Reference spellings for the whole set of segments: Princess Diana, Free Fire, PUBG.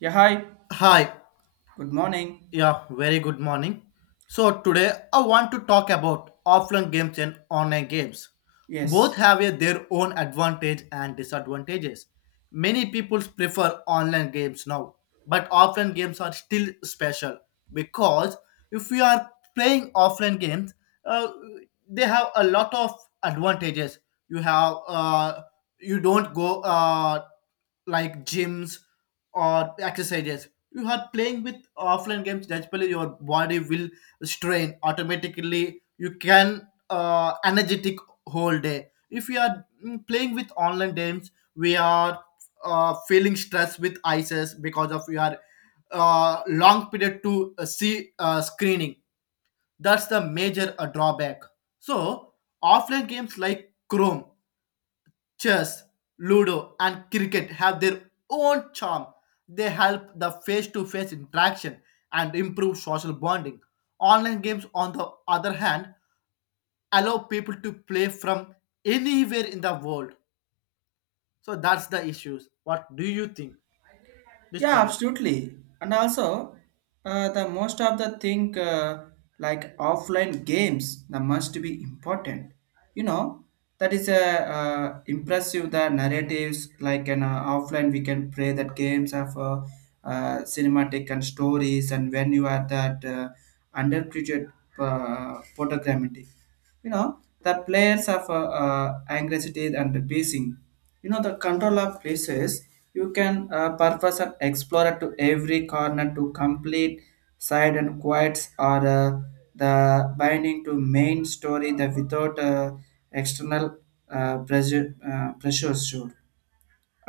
Yeah, hi. Hi, Good morning. yeah, very good morning. So today I want to talk about offline games and online games. Both Yes. have their own advantage and disadvantages. Many people prefer online games now, but offline games are still special because if we are playing offline games, uh, they have a lot of advantages. You have you don't go like gyms or exercises, you are playing with offline games, naturally your body will strain automatically, you can energetic whole day. If we are playing with online games, we are feeling stress with ices because of your long period to see screening. That's the major drawback. So offline games like chrome Chess, Ludo, and cricket have their own charm. They help the face to face interaction and improve social bonding. Online games, on the other hand, allow people to play from anywhere in the world. So that's the issues. What do you think? This Yeah, point. absolutely. And also, the most of the thing like offline games, that must be important. You know, that is a impressive the narratives like an offline we can play that games of cinematic and stories and when you are that underappreciated photogrammetry, you know, the players of anxiety and the basing, you know, the control of places. You can purpose an explorer to every corner to complete side and quiets or the binding to main story the without external pressures should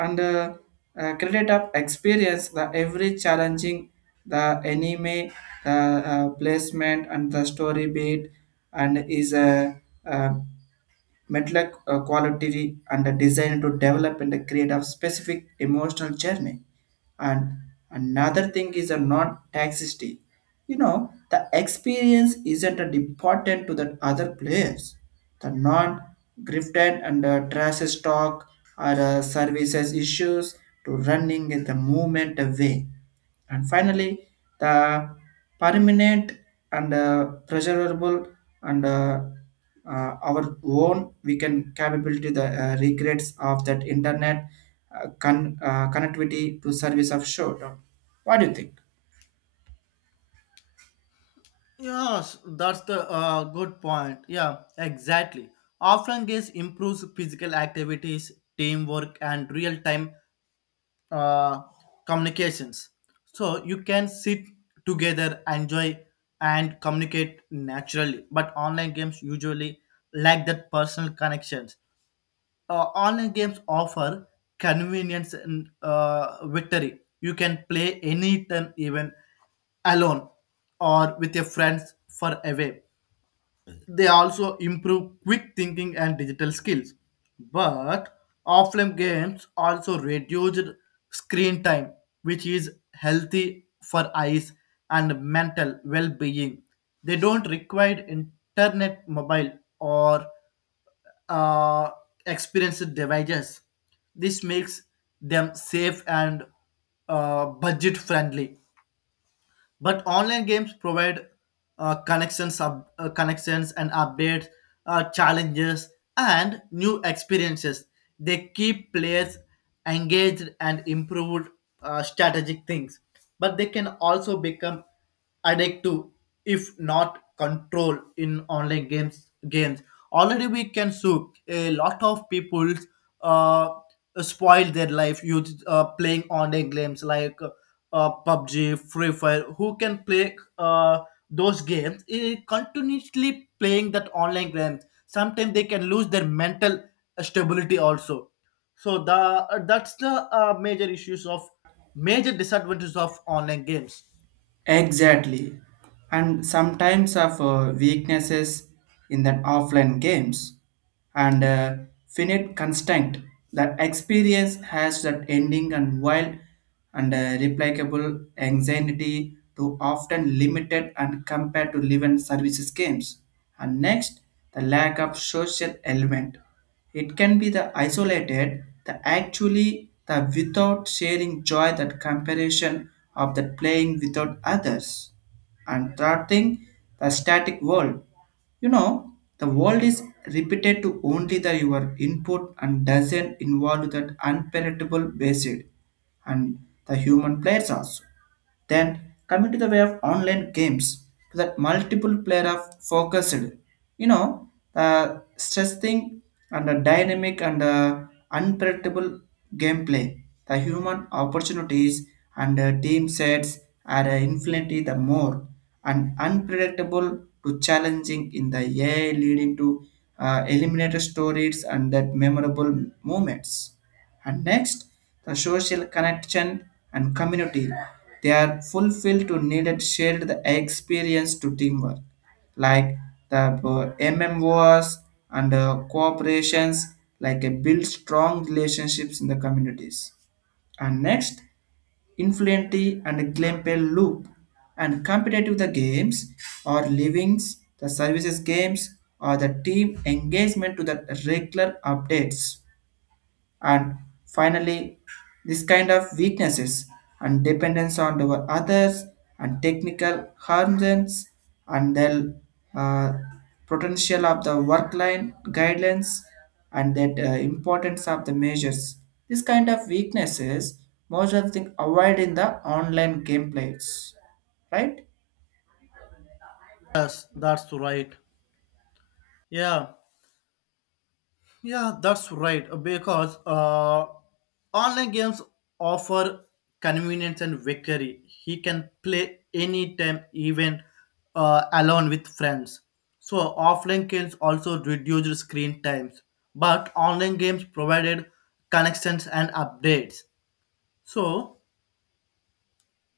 and credit up experience the every challenging the anime the placement and the story beat, and is a uh, mental quality and the design to develop and create a specific emotional journey. And another thing is a non-toxicity. You know the experience isn't a important to the other players, the non-grifted and trash talk or services issues to running in the movement away. And finally, the permanent and pleasurable and our own we can capability the regrets of that internet connectivity to service of showdown. What do you think? Yes, that's the good point. Yeah, exactly. Offline games improves physical activities, teamwork, and real-time uh, communications, so you can sit together, enjoy, and communicate naturally, but online games usually lack that personal connections. Online games offer convenience and victory, you can play anytime, even alone or with your friends for a, they also improve quick thinking and digital skills. But offline games also reduced screen time, which is healthy for eyes and mental well being. They don't require internet, mobile, or uh, experienced devices. This makes them safe and budget friendly, but online games provide connections and updates, challenges, and new experiences. They keep players engaged and improve strategic things, but they can also become addictive if not control. In online games already we can see a lot of people uh, spoil their life, you playing online games like PUBG, Free Fire, who can play those games, eh, continuously playing that online games. Sometimes they can lose their mental stability also. So the that's the major disadvantages of online games. Exactly. And sometimes of weaknesses in that offline games and finite constant that experience has that ending and wild and replicable anxiety to often limited and compared to live and services games. And next, the lack of social element. It can be the isolated, the actually the without sharing joy that comparison of that playing without others. And third thing, the static world. You know, the world is repeated to only the your input and doesn't involve that unpalatable basis and the human players also. Then coming to the way of online games, to that multiple player of focused, you know, the stress thing and the dynamic and the unpredictable gameplay, the human opportunities and the team sets are infinitely the more and unpredictable to challenging in the AI leading to eliminator stories and that memorable moments. And next, the social connection and community, they are fulfilled to needed shared the experience to teamwork, like the MMOs and cooperations like a build strong relationships in the communities. And next, influency and gameplay loop and competitive the games or livings, the services games or the team engagement to the regular updates. And finally, this kind of weaknesses and dependence on our others and technical harms and the uh, potential of the work line guidelines and that importance of the measures. This kind of weaknesses most of the thing avoid in the online gameplays, right? Yes, that's right. Yeah, yeah, that's right. Because online games offer convenience and victory. He can play anytime, even alone with friends. So offline games also reduce screen times, but online games provided connections and updates. So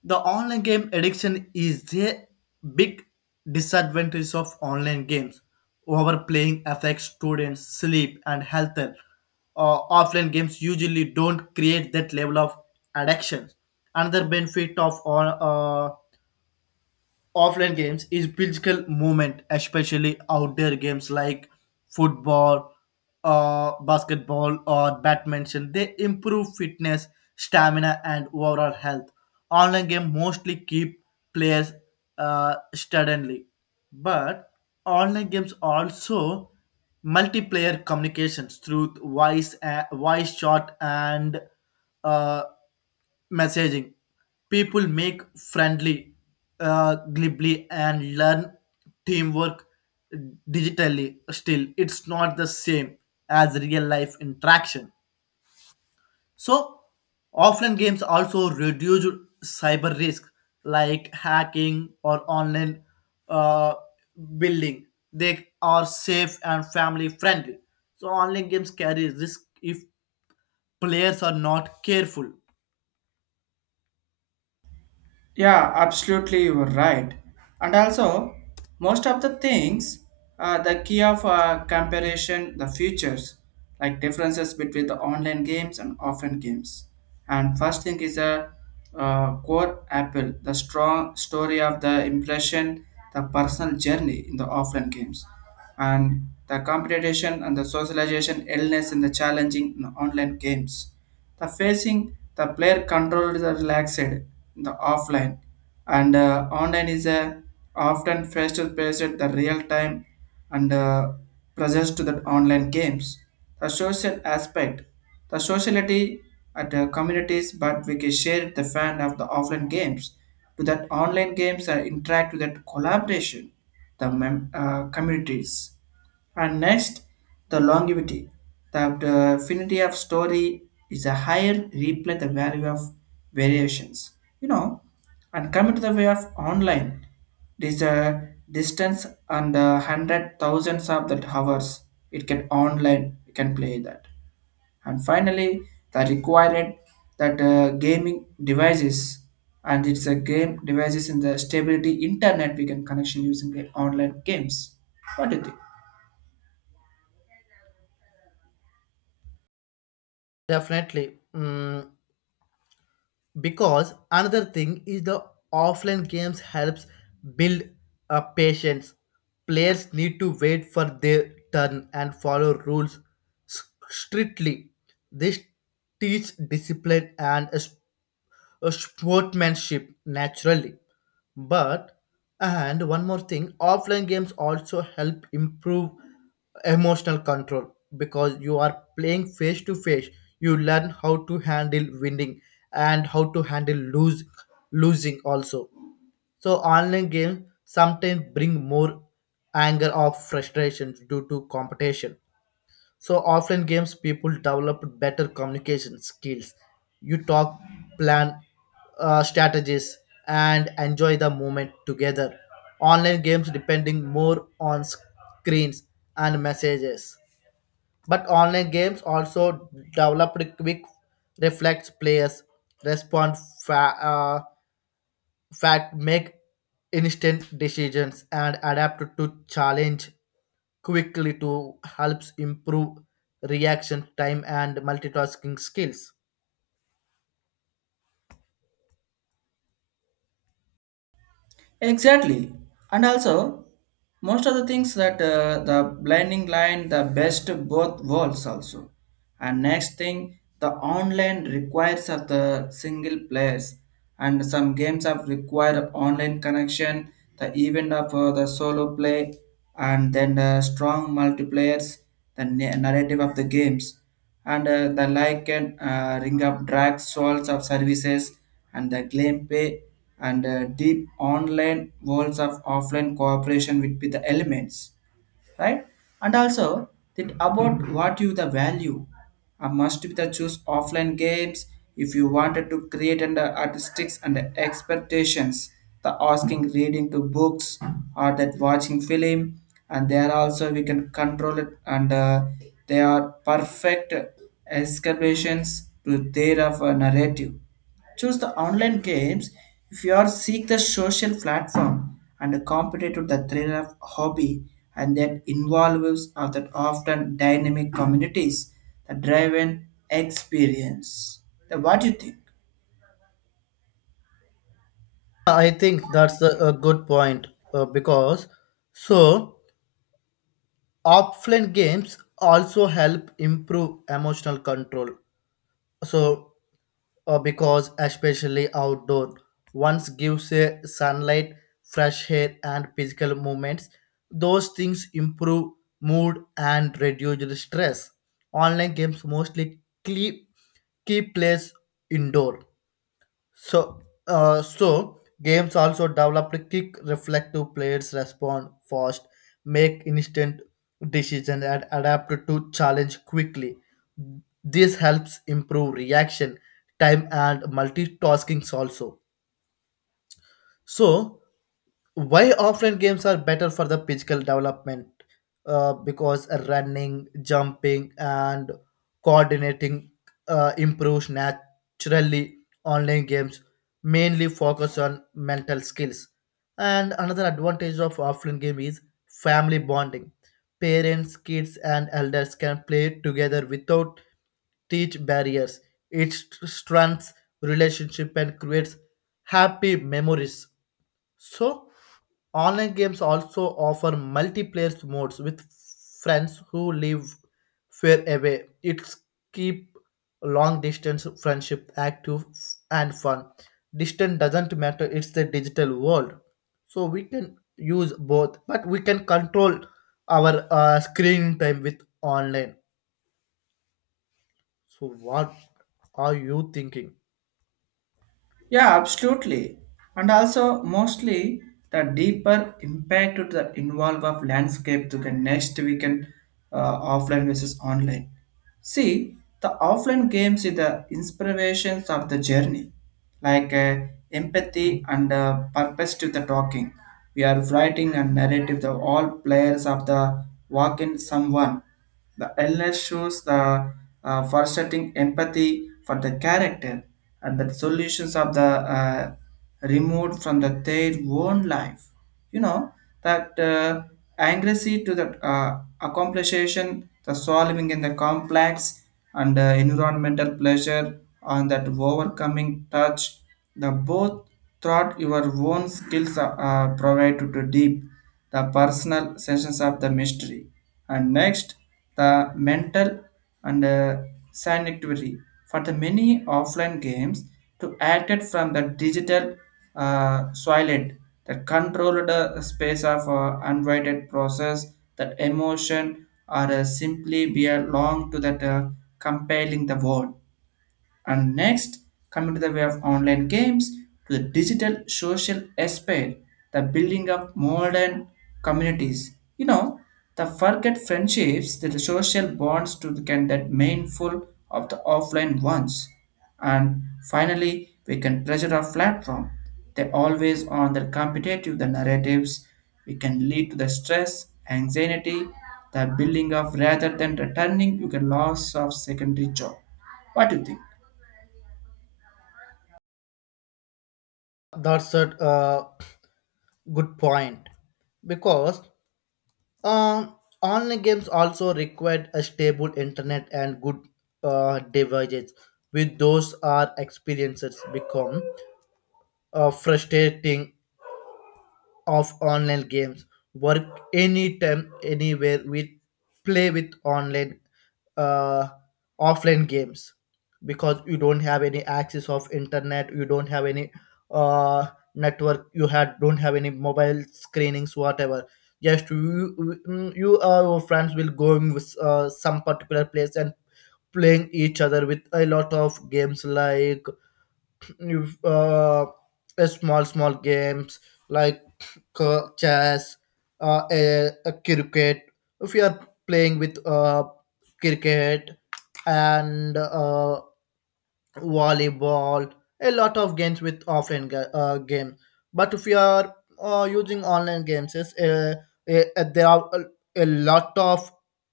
the online game addiction is a big disadvantage of online games. Overplaying affects students' sleep and health. Offline games usually don't create that level of addiction. Another benefit of offline games is physical movement, especially outdoor games like football, basketball, or badminton. They improve fitness, stamina, and overall health. Online game mostly keep players steadily, but online games also multiplayer communications through voice, voice chat, and uh, messaging. People make friendly, glibly, and learn teamwork digitally. Still, it's not the same as real life interaction. So offline games also reduce cyber risk like hacking or online uh, building. They are safe and family friendly. So online games carry risk if players are not careful. Yeah, absolutely, you are right. And also, most of the things, the key of comparison, the features, like differences between the online games and offline games. And first thing is a core apple, the strong story of the impression, the personal journey in the offline games, and the competition and the socialization illness in the challenging in online games, the facing the player controlled the relaxed the offline, and online is a often faster paced at the real time and presence to the online games. The social aspect, the sociality at the communities, but we can share the fan of the offline games to that online games and interact with that collaboration, the communities. And next, the longevity. That the affinity of story is a higher replay the value of variations. You know, and coming to the way of online, this distance and hundred thousands of that hours it can online you can play that. And finally, the required that gaming devices and it's a game devices in the stability internet we can connection using the online games. What do you think? Definitely. Mm, because another thing is the offline games helps build a patience, players need to wait for their turn and follow rules s- strictly. This teach discipline and sportsmanship naturally. But and one more thing, offline games also help improve emotional control because you are playing face to face. You learn how to handle winning and how to handle lose losing also. So online games sometimes bring more anger or frustration due to competition, so offline games people develop better communication skills. You talk, plan strategies, and enjoy the moment together. Online games depending more on screens and messages. But online games also developed quick reflex, players respond fa- uh, fact, make instant decisions and adapt to challenge quickly to helps improve reaction time and multitasking skills. Exactly. And also, most of the things that the blending line, the best both worlds also. And next thing, the online requires of the single players and some games have require online connection, the event of the solo play and then the strong multiplayers, the narrative of the games and the like can ring up drag stalls of services and the claim pay and deep online worlds of offline cooperation with the elements, right? And also that about what you the value must be the choose offline games if you wanted to create under artistics and expectations, the asking reading to books or that watching film, and there also we can control it, and they are perfect escalations to their of a narrative. Choose the online games if you are seek the social platform and competitive to the thrill of hobby and that involves of that often dynamic communities, the driven experience. Then what do you think? I think that's a good point, because so offline games also help improve emotional control. So because especially outdoor once gives a sunlight, fresh air and physical movements, those things improve mood and reduce the stress. Online games mostly keep keep players indoor. So so games also develop quick reflective players, respond fast, make instant decisions, and adapt to challenge quickly. This helps improve reaction time and multitasking also. So why offline games are better for the physical development? Because running, jumping, and coordinating improves naturally. Online games mainly focus on mental skills. And another advantage of offline game is family bonding. Parents, kids, and elders can play together without teach barriers. It strengthens relationship and creates happy memories. So online games also offer multiplayer modes with friends who live far away. It's keep long distance friendship active and fun. Distance doesn't matter, it's the digital world. So we can use both, but we can control our screen time with online. So what are you thinking? Yeah, absolutely. And also, mostly the deeper impact to the involve of landscape to the next we can offline versus online. See, the offline games is the inspirations of the journey, like empathy and purpose to the talking. We are writing a narrative. The all players of the walk in someone. The illness shows the frustrating empathy for the character and the solutions of the uh, removed from the their own life. You know that accuracy to the accomplishation, the solving in the complex and environmental pleasure on that overcoming touch. The both thought your own skills are, provide to deep the personal sense of the mystery. And next, the mental and sanitary for the many offline games to acted from the digital soilet that controlled space of unwanted process that emotion or simply belong to that compelling the world. And next, coming to the way of online games to the digital social aspect, the building of modern communities. You know, the forget friendships, the social bonds to the can that mindful of the offline ones. And finally, we can pressure our platform. They always on the competitive the narratives. We can lead to the stress, anxiety, the building of rather than returning, you can loss of secondary job. What do you think? That's a good point because Um, online games also required a stable internet and good devices. With those, our experiences become frustrating of online games, work anytime anywhere we play with online uh, offline games, because you don't have any access of internet, you don't have any uh, network, you had don't have any mobile screenings whatever, just you you or your friends will going with some particular place and playing each other with a lot of games like you a small small games like chess, a cricket. If you are playing with cricket and volleyball, a lot of games with offline game. But if you are using online games, yes, there are a lot of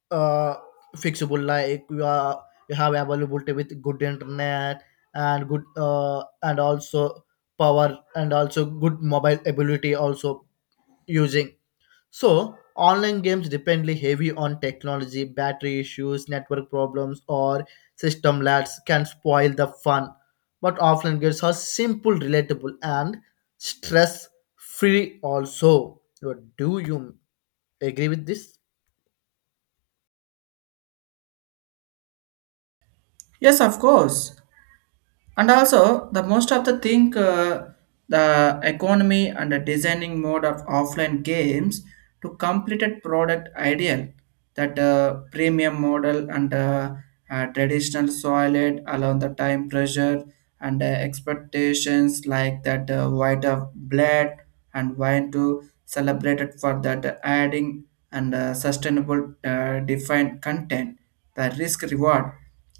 uh, fixable. Like you are you have availability with good internet and good and also power and also good mobile ability also using. So online games depend heavy on technology, battery issues, network problems, or system lags can spoil the fun. But offline games are simple, relatable, and stress free also. What, do you agree with this? Yes, of course. And also, the most of the thing, the economy and the designing mode of offline games to completed product ideal that premium model and traditional solid along the time pressure and expectations like that white of blood and wine to celebrated for that adding and sustainable defined content, the risk reward,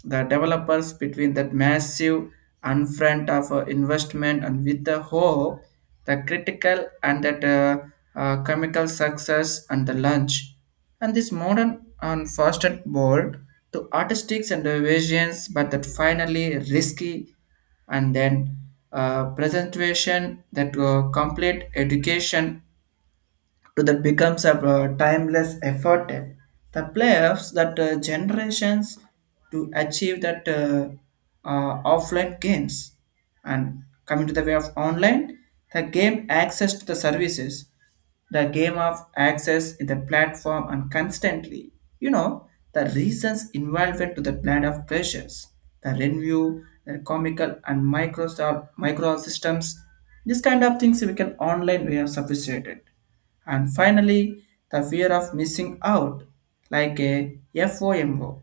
the developers between that massive and front of investment and with the hope, the critical and that comical success and the lunch. And this modern and fastened bold to artistics and visions, but that finally risky. And then presentation that complete education to that becomes a timeless effort. The playoffs that generations to achieve that offline games. And coming to the way of online, the game access to the services, the game of access in the platform and constantly, you know, the reasons involved to the plan of pressures, the review, the comical and micro microsystems, this kind of things we can online we have sophisticated. And finally, the fear of missing out, like a FOMO,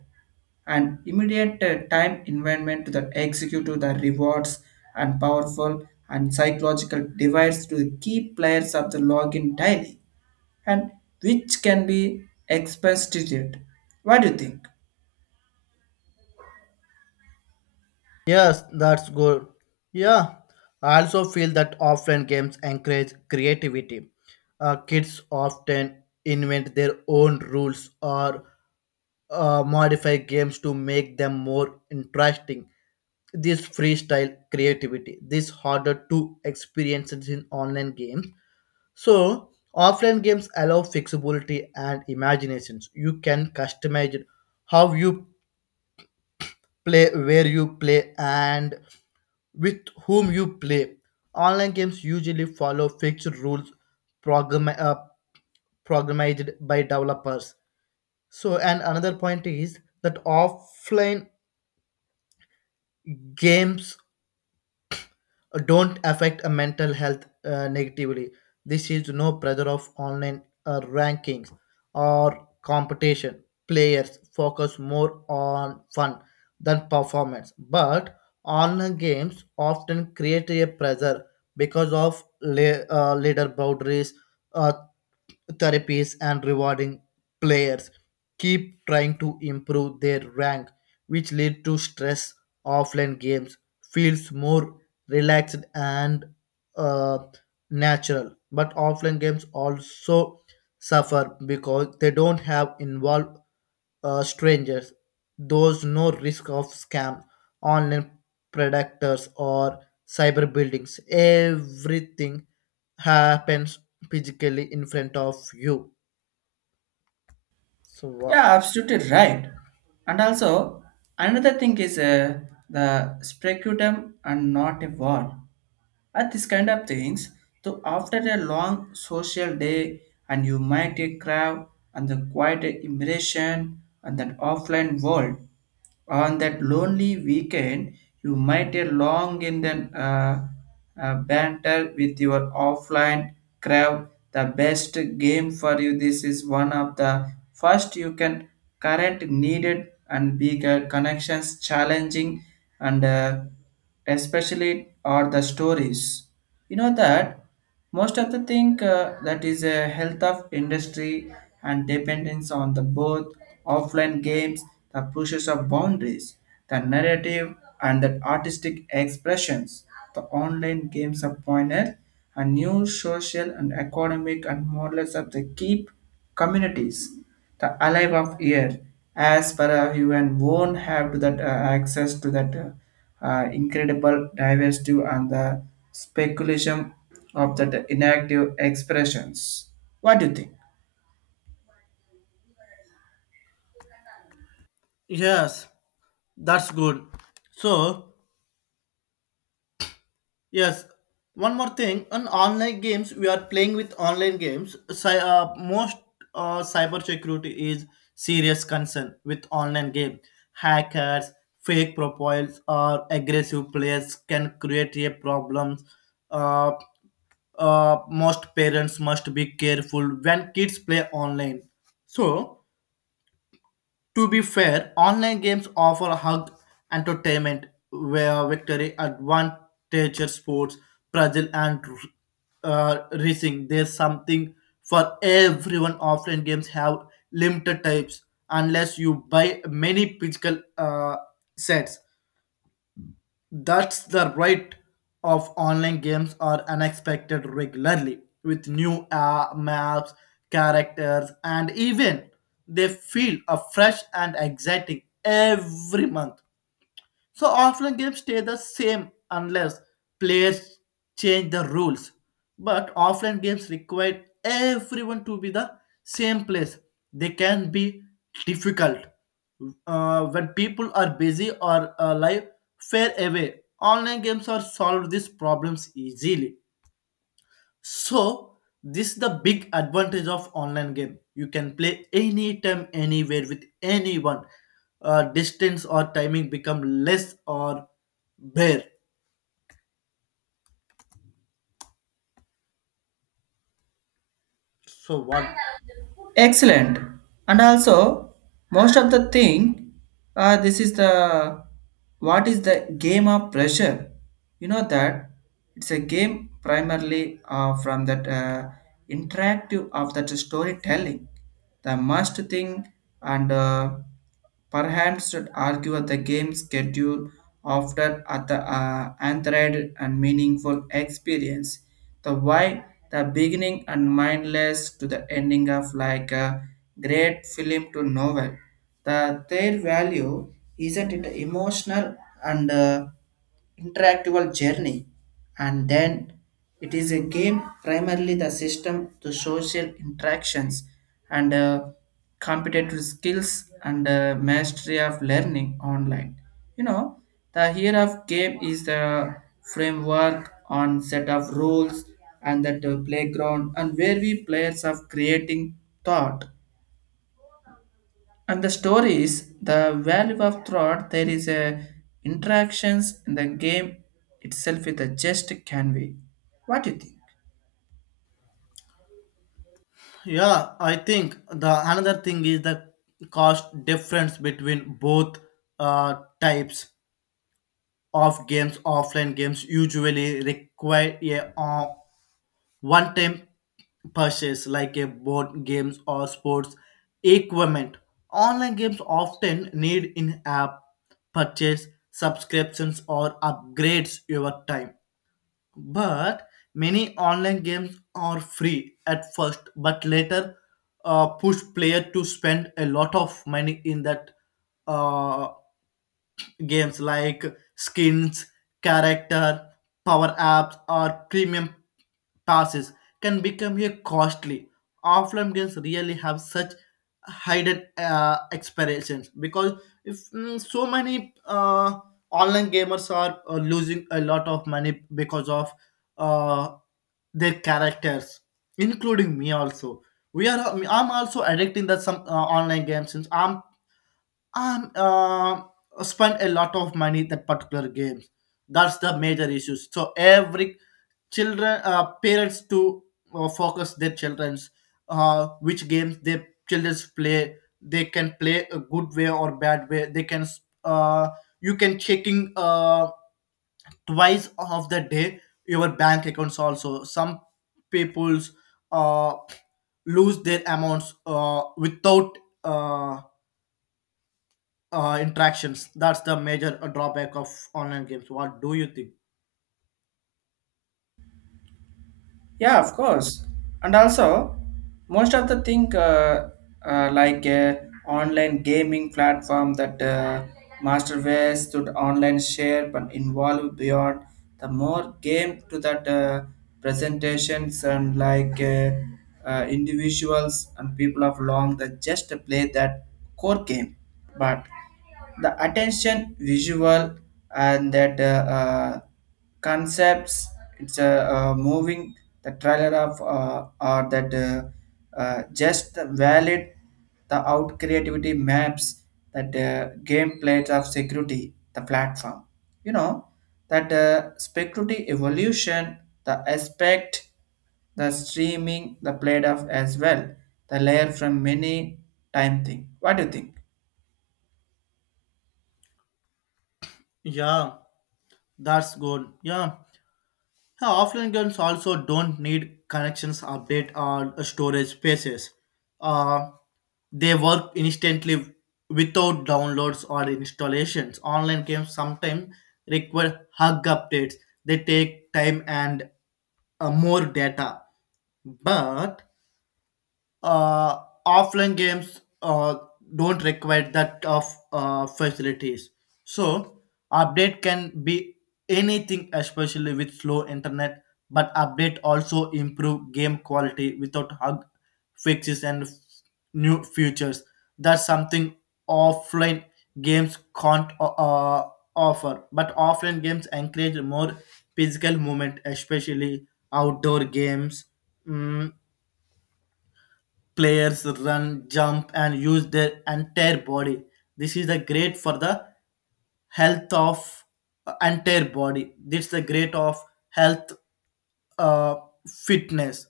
an immediate time environment to the executive, the rewards and powerful and psychological device to the key players of the login daily, and which can be expressed. What do you think? Yes, that's good. Yeah, I also feel that offline games encourage creativity. Kids often invent their own rules or modify games to make them more interesting. This freestyle creativity, this harder to experience it in online games. So offline games allow flexibility and imaginations. You can customize it, how you play, where you play, and with whom you play. Online games usually follow fixed rules, program, uh, programmed by developers. So and another point is that offline games don't affect a mental health negatively. This is no pressure of online rankings or competition. Players focus more on fun than performance, but online games often create a pressure because of leader boundaries. Uh, Therapies and rewarding players keep trying to improve their rank which lead to stress. Offline games feels more relaxed and uh, natural, but offline games also suffer because they don't have involved strangers. Those no risk of scam, online predators, or cyber buildings. Everything happens physically in front of you. So what? Yeah, absolutely right. And also, another thing is the speculum and not a war at this kind of things. So after a long social day and you might crave and the quiet immersion and that offline world on that lonely weekend, you might a long in the banter with your offline crowd. The best game for you. This is one of the first you can current needed and bigger connections challenging and especially are the stories. You know that most of the thing that is a health of industry and dependence on the both offline games, the pushes of boundaries, the narrative and the artistic expressions, the online games of pointer, a new social and economic and models of the keep communities, the alive of year, as per you and won't have that access to that. Incredible diversity and the speculation of the inactive expressions. What do you think? Yes, that's good. So, yes. One more thing, on online games, we are playing with online games. Most cyber security is serious concern with online game. Hackers, fake profiles, or aggressive players can create a problems. Uh, Most parents must be careful when kids play online. So to be fair, online games offer hug entertainment where victory advantages sports, puzzle, and racing. There's something for everyone. Offline games have limited types unless you buy many physical sets. That's the right of online games are unexpected regularly with new maps, characters, and even they feel fresh and exciting every month. So offline games stay the same unless players change the rules. But offline games require everyone to be the same place. They can be difficult when people are busy or life far away. Online games are solve these problems easily. So this is the big advantage of online game. You can play anytime, anywhere with anyone. Distance or timing become less or bare. So what? Excellent. And also, most of the thing, this is the what is the game of pressure? You know that it's a game primarily from that interactive of that storytelling, the must thing, and perhaps should argue the game schedule after at the anthroid and meaningful experience. The why the beginning and mindless to the ending of like a great film to novel. The their value isn't it emotional and interactable journey. And then it is a game primarily the system the social interactions and competitive skills and mastery of learning online. You know the here of game is the framework on set of rules and that playground, and where we players of creating thought and the stories, the value of thought there is a interactions in the game itself with a just can be. What do you think? Yeah, I think the another thing is the cost difference between both types of games. Offline games usually require a one time purchase like a board games or sports equipment. Online games often need in app purchase, subscriptions, or upgrades over time. But many online games are free at first, but later push player to spend a lot of money in that uh, games like skins, character, power apps, or premium passes can become a costly. Offline games really have such hidden expirations because if so many online gamers are losing a lot of money because of uh, their characters, including me also. We are. I'm also addicting that some online games since I'm um uh, spend a lot of money that particular games. That's the major issues, so every children parents to focus their children's which games their children's play, they can play a good way or bad way, they can uh, you can checking twice of the day your bank accounts also, some people's uh, lose their amounts without interactions. That's the major drawback of online games. What do you think? Yeah, of course. And also, most of the thing like online gaming platform that Masterverse should online share but involve beyond the more game to that presentations and like individuals and people of long that just play that core game, but the attention visual and that concepts, it's a moving the trailer of or that just valid the out creativity maps that game plays of security the platform. You know that security evolution the aspect the streaming the played of as well the layer from many time thing. What do you think? Yeah, that's good. Yeah. Yeah, offline games also don't need connections, update, or storage spaces. Uh, they work instantly without downloads or installations. Online games sometimes require hug updates. They take time and more data. But uh, offline games don't require that of facilities. So update can be anything, especially with slow internet. But update also improve game quality without hug fixes and new features. That's something offline games can't offer. But offline games encourage more physical movement, especially outdoor games. Mm, players run, jump, and use their entire body. This is the great for the health of entire body. This is the great of health uh, fitness.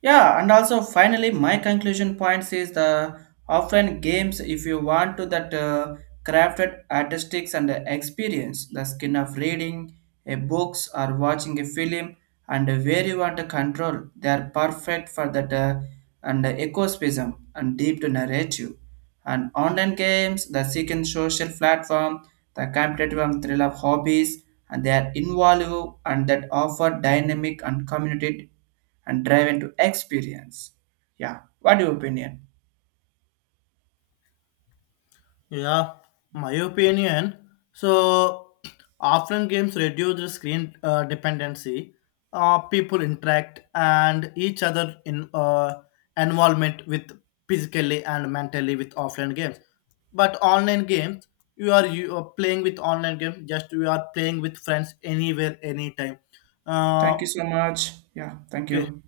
Yeah, and also finally, my conclusion points is the offline games. If you want to that crafted artistics and experience, the skin of reading a books or watching a film, and where you want to control, they are perfect for that and ecosystem and deep to narrative. And online games, the second social platform, the competitive and thrill of hobbies, and they are involved and that offer dynamic and community and driven to experience. Yeah, what your opinion? Yeah, my opinion. So offline games reduce the screen dependency. People interact and each other in involvement with physically and mentally with offline games. But online games, you are playing with online game. Just you are playing with friends anywhere, anytime. Uh, Thank you so much. Yeah, thank okay. you.